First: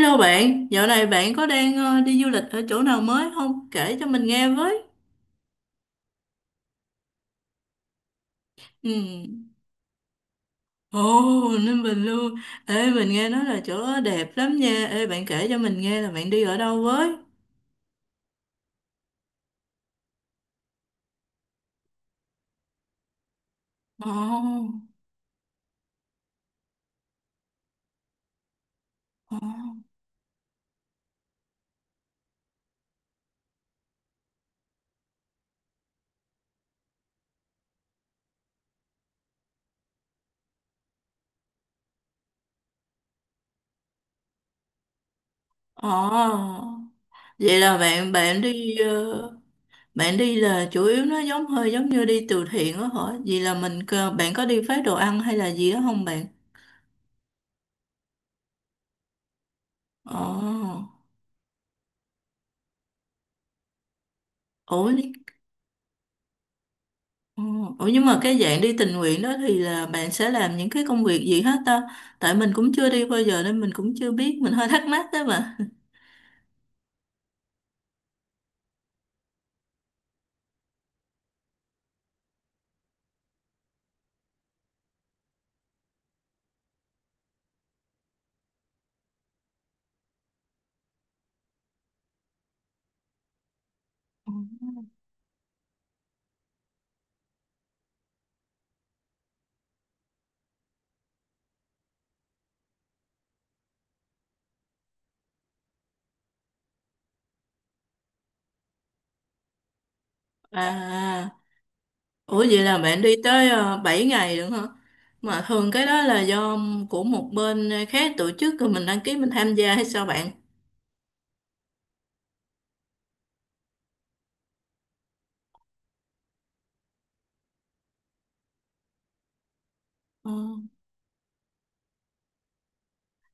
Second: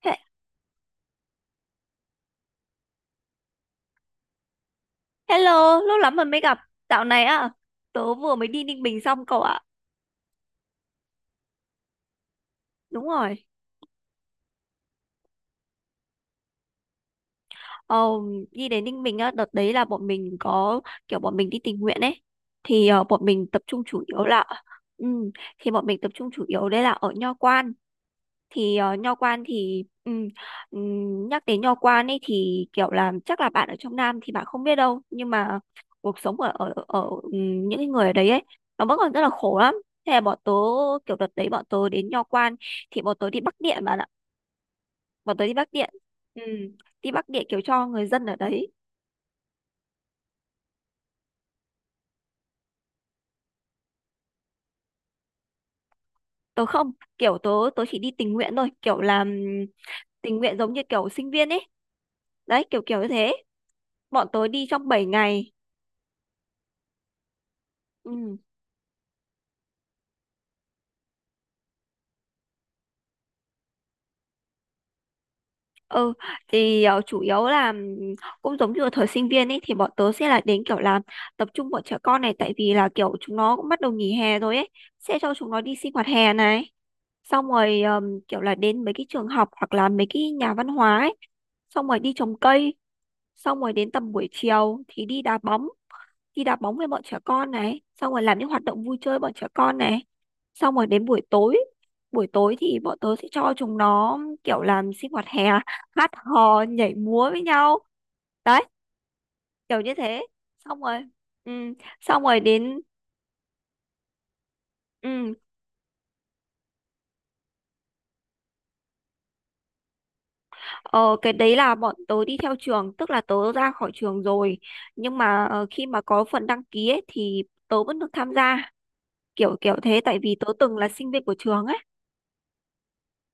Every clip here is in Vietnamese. He- bạn, dạo này bạn có đang đi du lịch ở chỗ nào mới không? Kể cho mình nghe với. Hello, lâu lắm rồi mới gặp. Dạo này á, tớ vừa mới đi Ninh Ừ. Bình xong cậu ạ. Ồ, Ninh Bình luôn. Ê, Đúng mình nghe rồi. nói là chỗ đó đẹp lắm nha. Ê, bạn kể cho mình nghe là bạn đi ở đâu với? Ồ, đi đến Ninh Bình á, đợt đấy là bọn mình có bọn mình đi tình nguyện ấy. Thì bọn mình tập trung chủ yếu là Ồ, ừ, thì bọn mình tập trung chủ yếu đây là ở Nho Quan. Thì nho ồ, quan thì nhắc đến nho quan ấy thì kiểu là chắc là bạn ở trong Nam thì bạn không biết đâu, nhưng mà cuộc sống ở ở ở những cái người ở đấy ấy nó vẫn còn rất là khổ lắm. Thế là bọn tớ, kiểu đợt đấy bọn tớ đến nho quan thì bọn tớ đi Bắc Điện bạn ạ. Bọn tớ ồ. Ừm, đi Bắc Điện kiểu Vậy là cho người bạn dân ở bạn đấy. đi bạn đi là chủ yếu nó giống hơi giống như đi từ thiện đó hả? Vậy là mình bạn có đi phát đồ ăn hay là gì đó không bạn? Tớ không kiểu tớ Tớ chỉ đi tình nguyện thôi, kiểu làm Ồ, tình nguyện giống như kiểu sinh viên ấy. Đấy, kiểu kiểu như thế. Bọn tớ đi trong ủa, 7 ngày. Ồ. Ủa nhưng mà Ừ. cái dạng đi tình nguyện đó thì là bạn sẽ làm những cái công việc gì hết ta? Tại mình cũng chưa đi bao giờ nên mình cũng chưa biết, mình hơi thắc mắc đó mà. Ừ, thì chủ yếu là cũng giống như ở thời sinh viên ấy thì bọn tớ sẽ là đến kiểu là tập trung bọn trẻ con này, tại vì là kiểu chúng nó cũng bắt đầu nghỉ hè rồi ấy, sẽ cho chúng nó đi sinh hoạt hè này, xong rồi kiểu là đến mấy cái trường học hoặc là mấy cái nhà văn hóa ấy, xong rồi đi trồng cây, xong rồi đến tầm buổi Ừ. chiều thì đi đá bóng, đi đá bóng với bọn trẻ con này, xong rồi làm những hoạt động vui chơi bọn trẻ con này, xong rồi đến buổi tối. Buổi tối thì bọn tớ sẽ cho chúng nó kiểu làm sinh hoạt hè, hát hò nhảy múa với nhau. Đấy, kiểu như thế. Xong rồi, À, ừ, xong ủa rồi vậy là đến bạn đi tới 7 ngày được hả? ừ, Mà thường cái đó là do của một bên khác tổ chức rồi mình đăng ký mình tham gia hay sao bạn? ờ, cái đấy là bọn tớ đi theo trường, tức là tớ ra khỏi trường rồi, nhưng mà khi mà có phần đăng ký ấy, thì tớ vẫn được tham gia, kiểu kiểu thế, tại vì tớ từng là sinh viên của trường ấy.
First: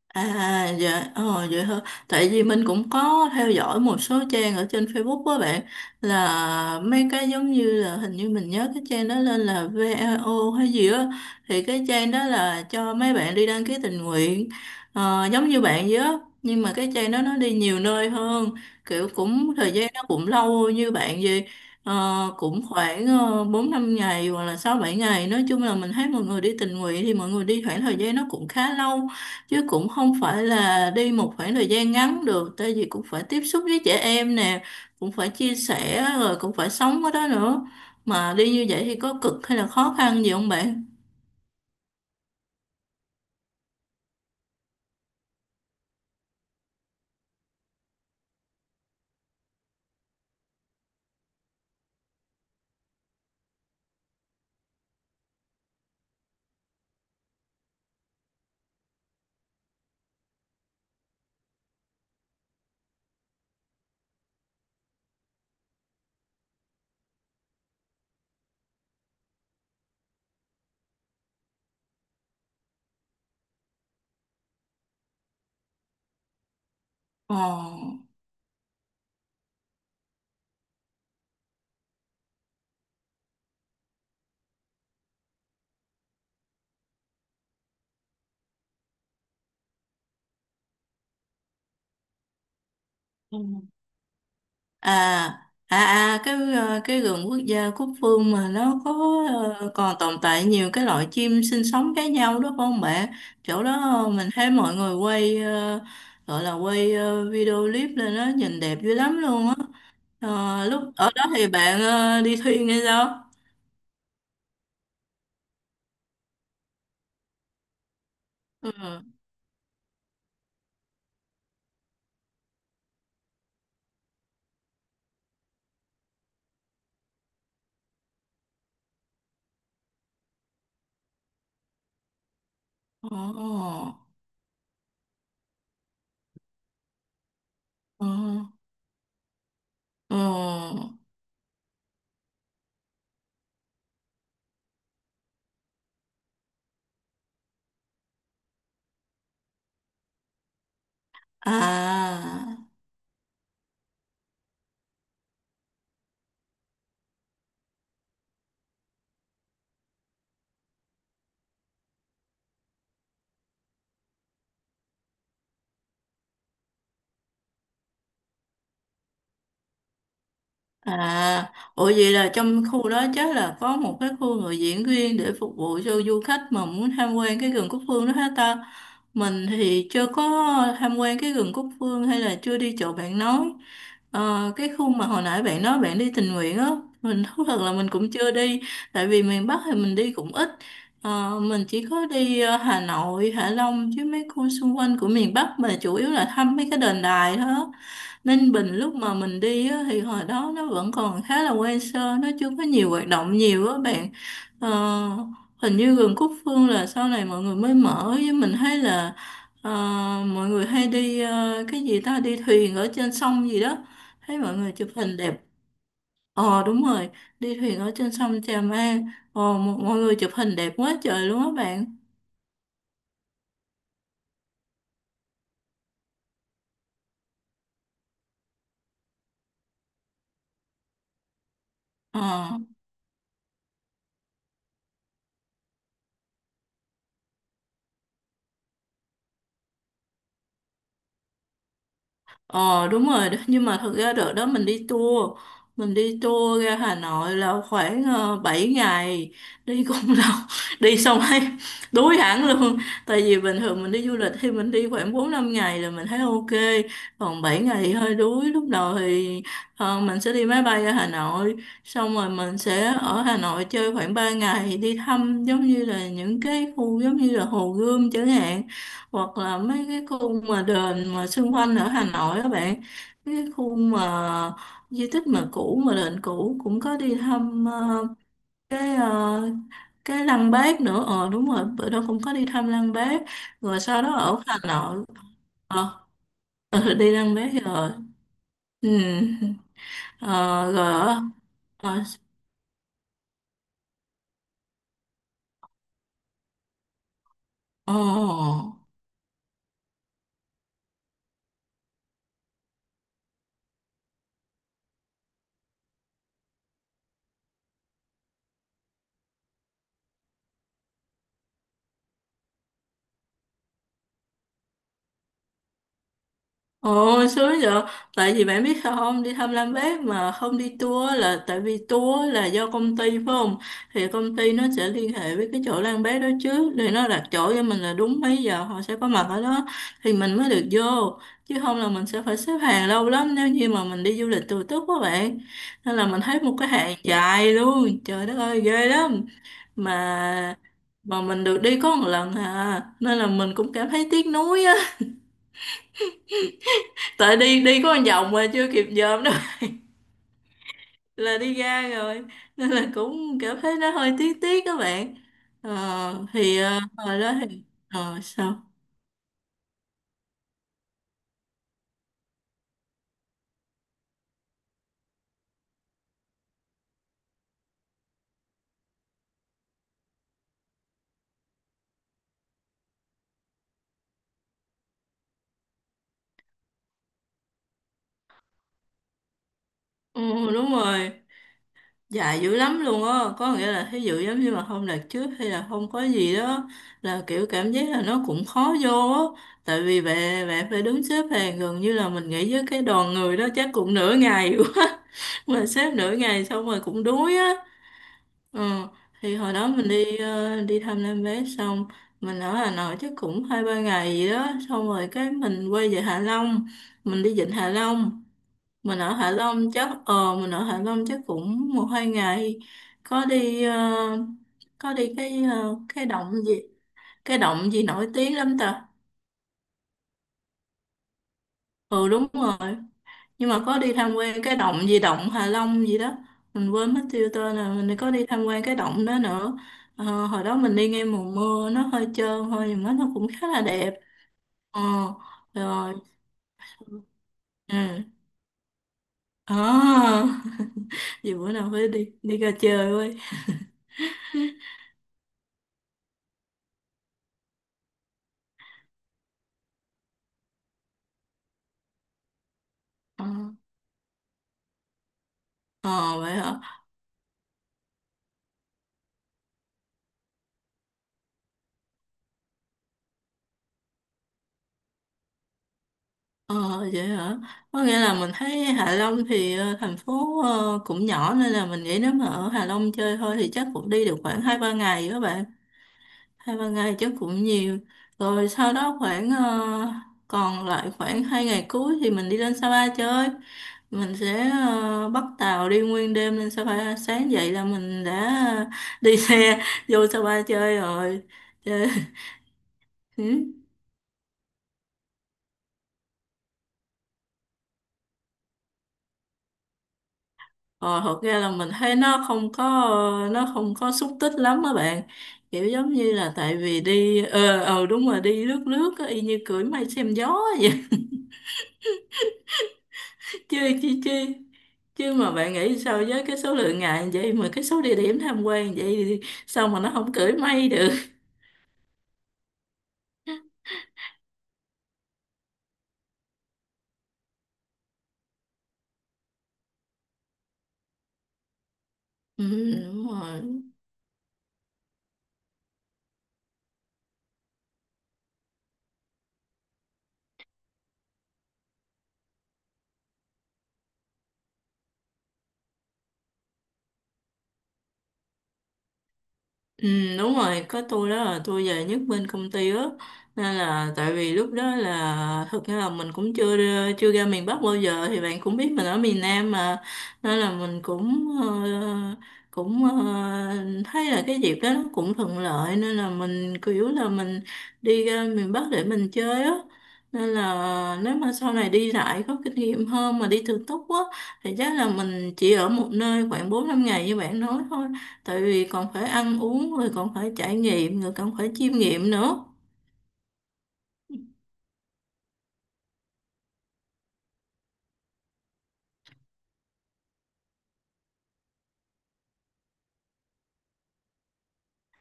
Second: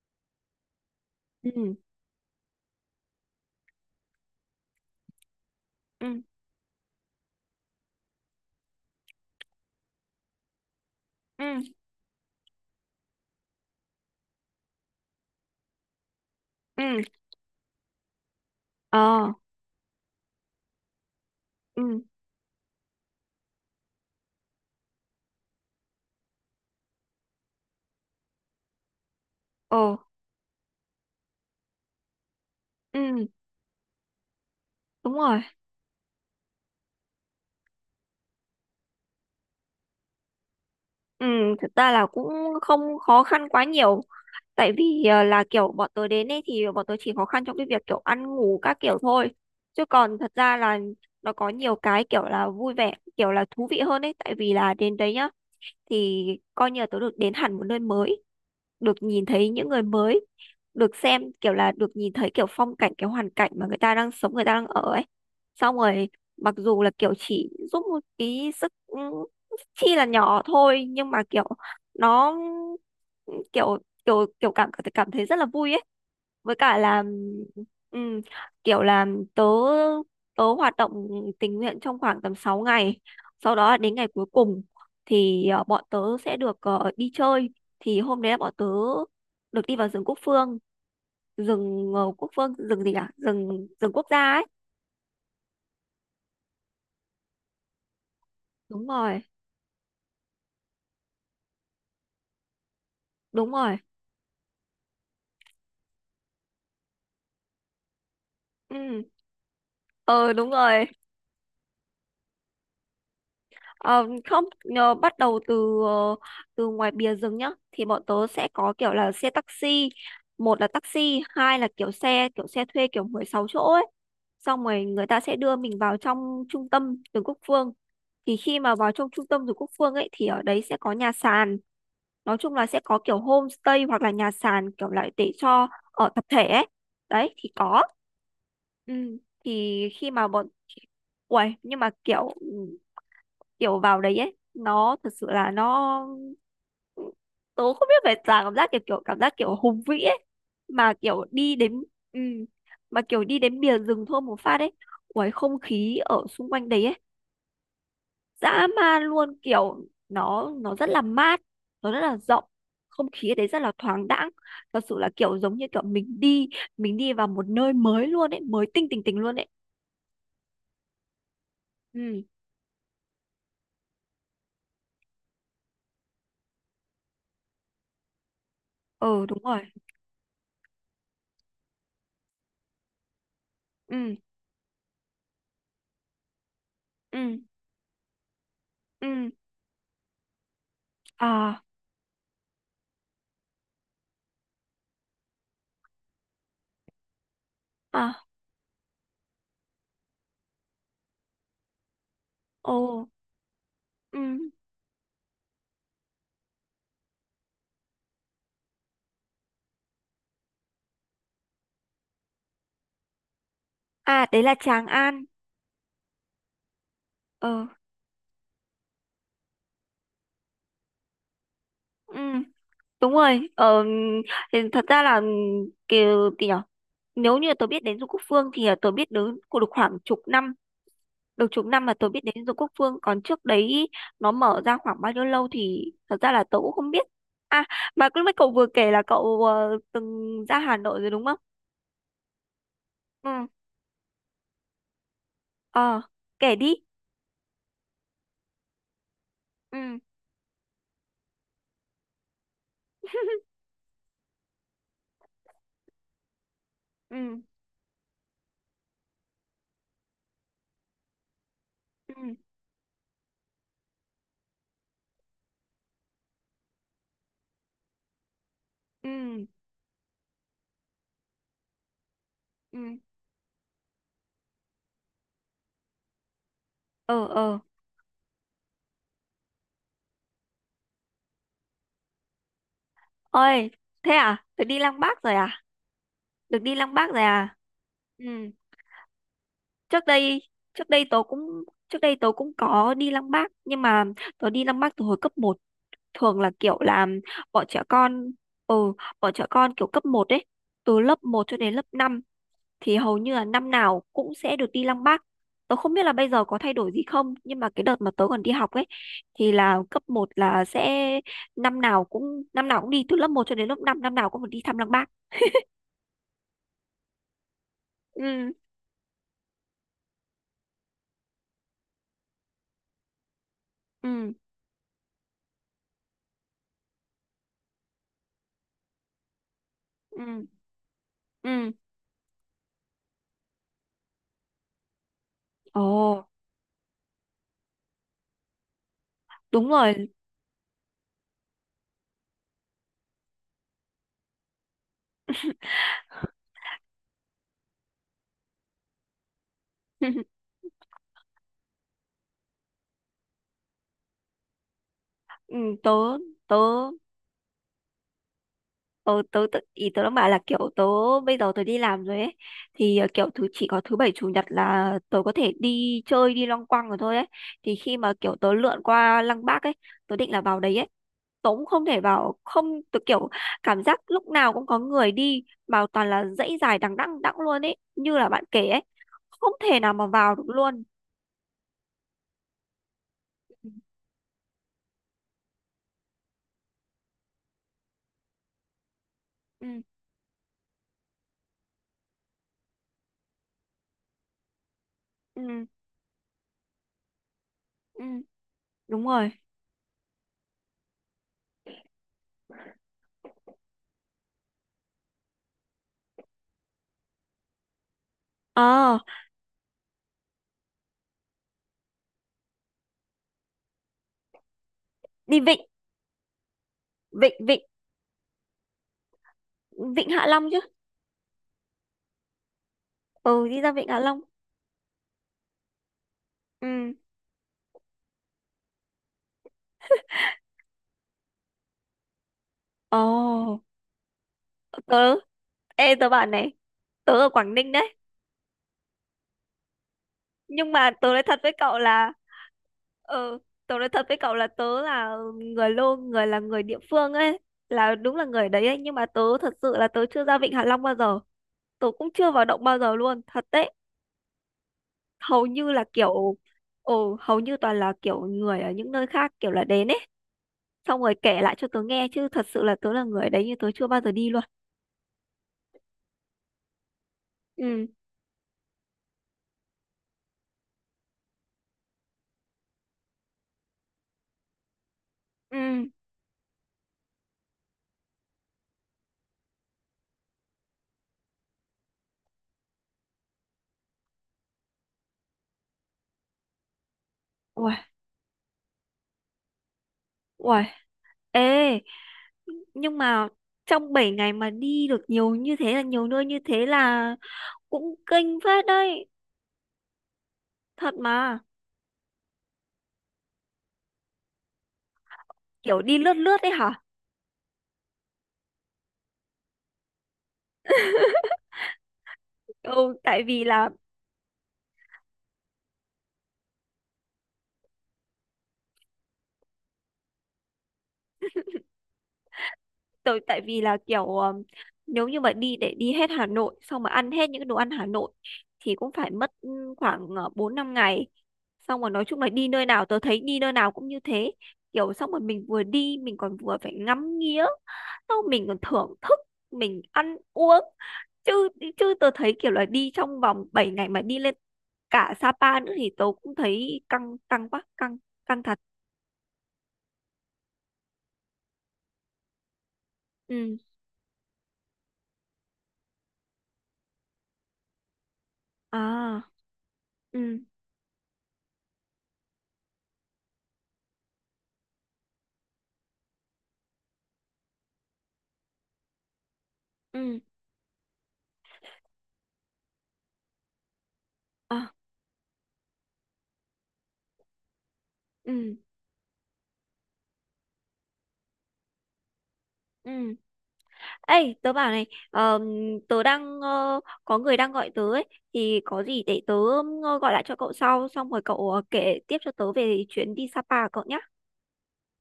À dạ ờ, vậy Ừ. thôi, tại vì mình cũng có theo dõi một số trang ở trên Facebook đó bạn, Ừ. là mấy cái giống như là, hình như mình nhớ cái trang đó lên là VAO hay gì á, Ừ. thì cái trang đó là cho mấy bạn đi đăng ký tình nguyện, giống như bạn vậy á, nhưng mà cái Ừ. trang đó nó đi nhiều nơi hơn, kiểu Ờ. cũng thời gian nó cũng lâu như bạn vậy. Ờ, Ừ. cũng khoảng bốn năm ngày hoặc là sáu bảy ngày, nói chung là mình thấy mọi người đi tình nguyện thì mọi người đi khoảng thời gian nó cũng khá lâu, chứ Ồ, cũng không phải là đi một khoảng thời gian ngắn được, tại vì cũng phải ừ, tiếp xúc với trẻ em nè, cũng đúng phải rồi. chia sẻ rồi cũng phải sống ở đó nữa. Mà đi như vậy thì có cực hay là khó khăn gì không bạn? Ừ, thực ra là cũng không khó khăn quá nhiều. Tại vì là kiểu bọn tớ đến ấy thì bọn tớ chỉ khó khăn trong cái việc kiểu ăn ngủ các kiểu thôi. Chứ còn thật ra là nó có nhiều cái kiểu là vui vẻ, kiểu là thú vị hơn ấy. Tại vì là đến đấy nhá, thì coi như là tớ được đến hẳn một nơi mới, được nhìn thấy những người mới, được xem kiểu là được nhìn thấy kiểu phong cảnh, cái hoàn cảnh mà người ta đang sống, người ta đang ở ấy. Xong rồi mặc dù là kiểu chỉ giúp một cái sức, chi là nhỏ thôi, nhưng mà kiểu nó kiểu kiểu kiểu cảm cảm thấy rất là vui ấy. Với cả là ừm, kiểu là tớ tớ hoạt động tình nguyện trong khoảng tầm 6 ngày. Sau đó đến ngày cuối cùng thì bọn tớ sẽ được đi chơi. Thì hôm đấy là bọn tớ được đi vào rừng Quốc Phương, rừng Quốc Phương, rừng gì, cả Ồ. rừng rừng quốc gia ấy. À, à, à cái cái vườn quốc gia Cúc Phương mà nó Đúng có rồi. Còn tồn tại nhiều cái loại chim sinh sống khác nhau đó phải không bạn? Đúng Chỗ rồi. đó mình thấy mọi người quay, gọi là quay video clip lên đó nhìn đẹp dữ Ừ. lắm luôn á. Ờ, đúng Ờ, lúc rồi. ở đó thì bạn đi thuyền hay sao? Ờ, không nhờ bắt đầu từ từ ngoài bìa rừng nhá, thì bọn tớ sẽ Ừ. có kiểu là xe taxi, một là taxi, hai là kiểu xe, kiểu xe thuê kiểu 16 chỗ ấy. Xong rồi người ta sẽ đưa mình vào trong trung tâm Vườn Quốc Phương. Thì khi mà vào trong trung tâm Vườn Quốc Phương ấy thì ở đấy sẽ có nhà sàn, nói chung là sẽ có kiểu Ồ, homestay hoặc là nhà sàn kiểu lại để cho ở tập thể ấy. Đấy thì có ồ, ừ. Thì khi ồ. mà bọn, uầy, nhưng mà kiểu, kiểu vào đấy ấy nó thật sự là nó, tớ không biết phải là cảm giác kiểu, cảm giác kiểu hùng vĩ ấy. Mà kiểu đi đến, ừ, À, mà kiểu đi đến bìa rừng thôi một phát ấy, ui không khí ở xung quanh đấy ấy dã man luôn, kiểu nó rất là mát, nó rất là rộng, không khí ở đấy rất là thoáng đãng. Thật sự là kiểu giống như kiểu mình đi vào một nơi mới luôn ấy, mới tinh, tỉnh tỉnh luôn ấy. À, ủa vậy Ừ. là trong khu đó chắc là có một cái khu người diễn riêng để phục vụ cho du khách mà muốn tham quan cái rừng Cúc Phương đó hết ta. Ừ, đúng Mình rồi. thì chưa có tham quan cái rừng Cúc Phương, hay là chưa đi chỗ bạn nói. Ừ. Ờ, cái khu mà hồi nãy bạn nói bạn đi tình nguyện á, mình Ừ. thú thật là mình cũng chưa đi, tại vì Ừ. miền Bắc thì mình đi cũng ít. Ờ, À. mình chỉ có đi Hà Nội, Hạ Long, chứ mấy khu xung quanh của miền Bắc mà chủ yếu là thăm mấy cái đền đài thôi á. À. Ninh Bình lúc mà mình đi á, thì hồi đó nó vẫn còn khá là quen sơ, nó chưa có Ồ. nhiều hoạt động nhiều á bạn. Ừ. Ờ, hình như vườn Cúc Phương là sau này mọi người mới mở, với mình thấy là ờ, mọi người hay đi, cái gì ta, đi thuyền ở trên sông gì đó, À thấy đấy là mọi người Tràng chụp hình An. đẹp. Ờ đúng rồi, đi Ờ. thuyền ở trên sông Trà An, mọi mọi người chụp hình đẹp quá trời luôn á bạn. Ừ. Đúng rồi. Ờ, thì thật ra là ừ, kiểu gì nhở? Nếu như tôi biết đến Du Quốc Phương thì tôi biết đến của được khoảng chục năm. Được chục năm mà tôi biết Ờ. đến Du Quốc Phương. Còn trước đấy nó mở ra khoảng bao nhiêu lâu thì thật ra là tôi cũng không biết. À, mà lúc nãy cậu vừa kể là cậu từng ra Hà Nội rồi đúng không? Ờ đúng rồi, đó. Ừ. Nhưng mà thật ra đợt đó mình Ờ. đi Kể tour đi. ra Hà Nội là khoảng 7 ngày, đi cũng Ừ. lâu, đi xong thấy đuối hẳn luôn. Tại vì bình thường mình đi du lịch thì mình đi khoảng 4 5 ngày là mình thấy ok, Ừ. còn 7 ngày thì hơi đuối. Lúc đầu thì mình sẽ đi máy bay ra Hà Nội, Ừ. xong rồi mình sẽ ở Hà Nội chơi khoảng 3 ngày, đi thăm giống như là những cái khu giống như là Hồ Gươm chẳng hạn, hoặc Ừ. là mấy cái khu mà đền mà xung quanh ở Hà Nội các Ừ. bạn, mấy cái khu mà di tích mà cũ mà đền cũ, cũng có đi Ờ. Ờ. thăm cái cái Lăng Bác nữa. Ờ đúng rồi, bữa đó cũng có đi thăm Lăng Bác, Ôi. rồi sau Thế đó ở à? Hà Tôi đi Lăng Nội. Bác rồi à? Ờ. Được đi Ừ, Lăng Bác đi rồi Lăng Bác à. rồi. Ừ. Ừ. trước đây Ờ, trước đây rồi. tớ cũng Trước Ở. đây tớ cũng có đi Lăng Bác, nhưng mà tớ đi Lăng Bác từ hồi cấp một. Thường là kiểu là bọn trẻ Ờ, con, ờ. ừ bọn trẻ con kiểu cấp một ấy, từ lớp một cho đến lớp 5 thì hầu như là năm nào cũng sẽ được đi Lăng Bác. Tớ không biết là bây giờ có thay đổi gì không, nhưng mà cái đợt mà tớ còn đi học ấy thì là cấp một là sẽ năm nào cũng đi từ lớp một cho đến lớp 5, năm năm nào cũng phải đi thăm Lăng Bác. Ồ, sướng vậy. Tại vì Ừ. bạn biết sao không, đi thăm Lam Bác mà không đi tour là tại vì tour là do công ty phải không? Thì Ừ. công ty nó sẽ liên hệ với cái chỗ Lam Bác đó trước, để nó đặt chỗ cho mình là đúng mấy giờ họ sẽ có mặt ở đó, thì Ừ. mình mới được vô. Chứ Ừ. không là mình sẽ phải xếp hàng lâu lắm, nếu như mà mình đi du lịch tự túc quá bạn. Ồ. Nên là mình thấy một cái hàng dài luôn. Trời đất ơi, ghê lắm. Đúng rồi. Mà mà mình được đi có một lần à, nên là mình cũng cảm thấy tiếc nuối á, tại đi đi có một vòng mà chưa kịp dòm đâu, là đi ra rồi, nên là cũng cảm thấy nó hơi tiếc tiếc các bạn. Ừ, tớ tớ Hồi đó thì sao. tớ tớ tự ý tớ đang bảo là kiểu tớ, bây giờ tớ đi làm rồi ấy, thì kiểu thứ, chỉ có thứ bảy chủ nhật là tớ có thể đi chơi, đi loanh quanh rồi thôi ấy. Thì khi mà kiểu tớ lượn qua Lăng Bác ấy, tớ định là vào đấy ấy, tớ cũng không thể vào, không tớ kiểu cảm giác lúc nào cũng có người đi mà toàn là dãy dài đằng đẵng, luôn ấy, như là bạn kể ấy, không thể nào mà Ừ, vào được đúng luôn. rồi, dài dữ lắm luôn á, có nghĩa Ừ. là thí dụ giống như mà không đạt trước hay là không có gì đó là kiểu cảm giác là nó cũng khó vô á, Ừ. tại vì bạn bạn phải đứng xếp hàng gần như là mình nghĩ với cái đoàn người đó chắc cũng nửa ngày quá, mà Ừ, xếp nửa ngày xong rồi cũng đuối á. ừ. Ờ, Đúng rồi. thì hồi đó mình đi đi thăm Nam Bé xong, mình ở Hà Nội chắc cũng hai ba ngày gì đó, xong rồi cái mình quay về Hạ Long, mình đi vịnh Hạ Long, Ờ, mình ở Hạ Long chắc mình ở Hạ Long chắc cũng một hai ngày, có đi có đi đi cái vịnh, vịnh cái vịnh động gì nổi tiếng lắm ta. Vịnh Hạ Long chứ. Ừ đúng rồi, Ừ, nhưng đi mà ra có Vịnh đi Hạ tham Long. quan cái động gì, động Hạ Long gì đó, mình Ừ. quên mất tiêu tên rồi, mình có đi tham quan cái động đó nữa. Ờ, hồi đó mình đi ngay mùa mưa nó hơi trơn thôi, nhưng mà nó cũng khá Ồ. là đẹp. Ờ, tớ Ê rồi. tớ bảo này, tớ ở Quảng Ninh Ừ đấy, à. nhưng mà tớ nói Vậy thật với bữa nào cậu phải đi là, đi ra chơi với. ừ, tớ nói thật với cậu là tớ là người lô, là người địa phương ấy, là đúng là người đấy ấy, nhưng mà tớ thật sự là tớ chưa ra Vịnh Hạ Long bao giờ, tớ cũng chưa vào động bao giờ luôn, Ờ. thật đấy. Hầu như là Ờ, vậy kiểu, hả. ồ hầu như toàn là kiểu người ở những nơi khác kiểu là đến ấy, xong rồi kể lại cho tớ nghe, chứ thật sự là tớ là người đấy nhưng tớ chưa bao giờ đi luôn. Ờ, vậy hả, có Ừ. nghĩa là mình thấy Hạ Long thì thành phố cũng nhỏ, nên là mình nghĩ nếu mà ở Hạ Long chơi thôi thì chắc cũng đi được khoảng hai ba ngày các bạn, Ừ. hai ba ngày chắc cũng nhiều. Rồi sau đó khoảng còn lại khoảng hai ngày cuối thì mình đi lên Sapa chơi, mình sẽ bắt tàu đi nguyên đêm lên Sapa, sáng dậy là Uầy, mình đã đi xe vô Sapa uầy. chơi rồi, Ê, chơi. nhưng Ừ. mà trong 7 ngày mà đi được nhiều như thế là, nhiều nơi như thế là cũng kinh phết đấy. Thật Ờ, thật mà, ra là mình thấy nó không có, nó không có xúc tích lắm các bạn, kiểu kiểu giống đi như lướt là lướt đấy tại hả? vì đi, đúng rồi, đi lướt lướt á, y như cưỡi mây xem gió vậy. Ừ, tại vì chứ là, chứ chứ chứ mà bạn nghĩ sao với cái số lượng ngày như vậy mà cái số địa điểm tham quan vậy thì sao mà nó không cưỡi mây được. Tại vì là kiểu nếu như mà đi để đi hết Hà Nội xong mà ăn hết những cái đồ ăn Hà Nội thì cũng phải mất khoảng 4 5 ngày. Xong rồi nói chung là đi nơi Ừ, nào, tôi đúng thấy đi rồi. nơi nào cũng như thế. Kiểu xong rồi mình vừa đi mình còn vừa phải ngắm nghía, xong mình còn thưởng thức, mình ăn uống. Chứ chứ tôi thấy kiểu là đi trong vòng 7 ngày mà đi lên cả Sapa nữa thì tôi cũng thấy căng, căng quá, căng căng thật. Ừ, đúng rồi, có tôi đó là tôi về nhất bên công ty á, nên Ừ. là tại vì lúc đó là thực ra là mình cũng chưa ra miền Bắc bao giờ, thì bạn cũng biết mình ở miền À, Nam mà, nên ừ, là mình cũng cũng ờ, thấy là cái dịp đó nó cũng thuận lợi, nên là mình kiểu là mình đi ra miền Bắc để mình chơi á. ừ, Nên là nếu mà sau này đi lại có kinh nghiệm hơn mà đi thường túc á, thì à, chắc là mình chỉ ở một nơi khoảng bốn năm ngày như bạn nói thôi, tại ừ, vì còn phải ăn uống rồi còn phải trải nghiệm rồi còn phải chiêm nghiệm nữa. ừ. Ê, tớ bảo này, ờm, tớ đang có người đang gọi tớ ấy, thì có gì để tớ gọi lại cho cậu sau, xong rồi cậu kể tiếp cho tớ về chuyến đi Sapa của cậu nhé.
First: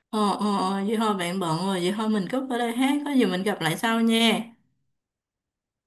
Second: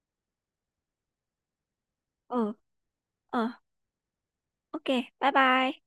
Ờ, vậy thôi bạn bận rồi, vậy thôi mình cúp Ờ, ở đây hát, có gì mình ờ, gặp lại sau nha. ok, bye bye.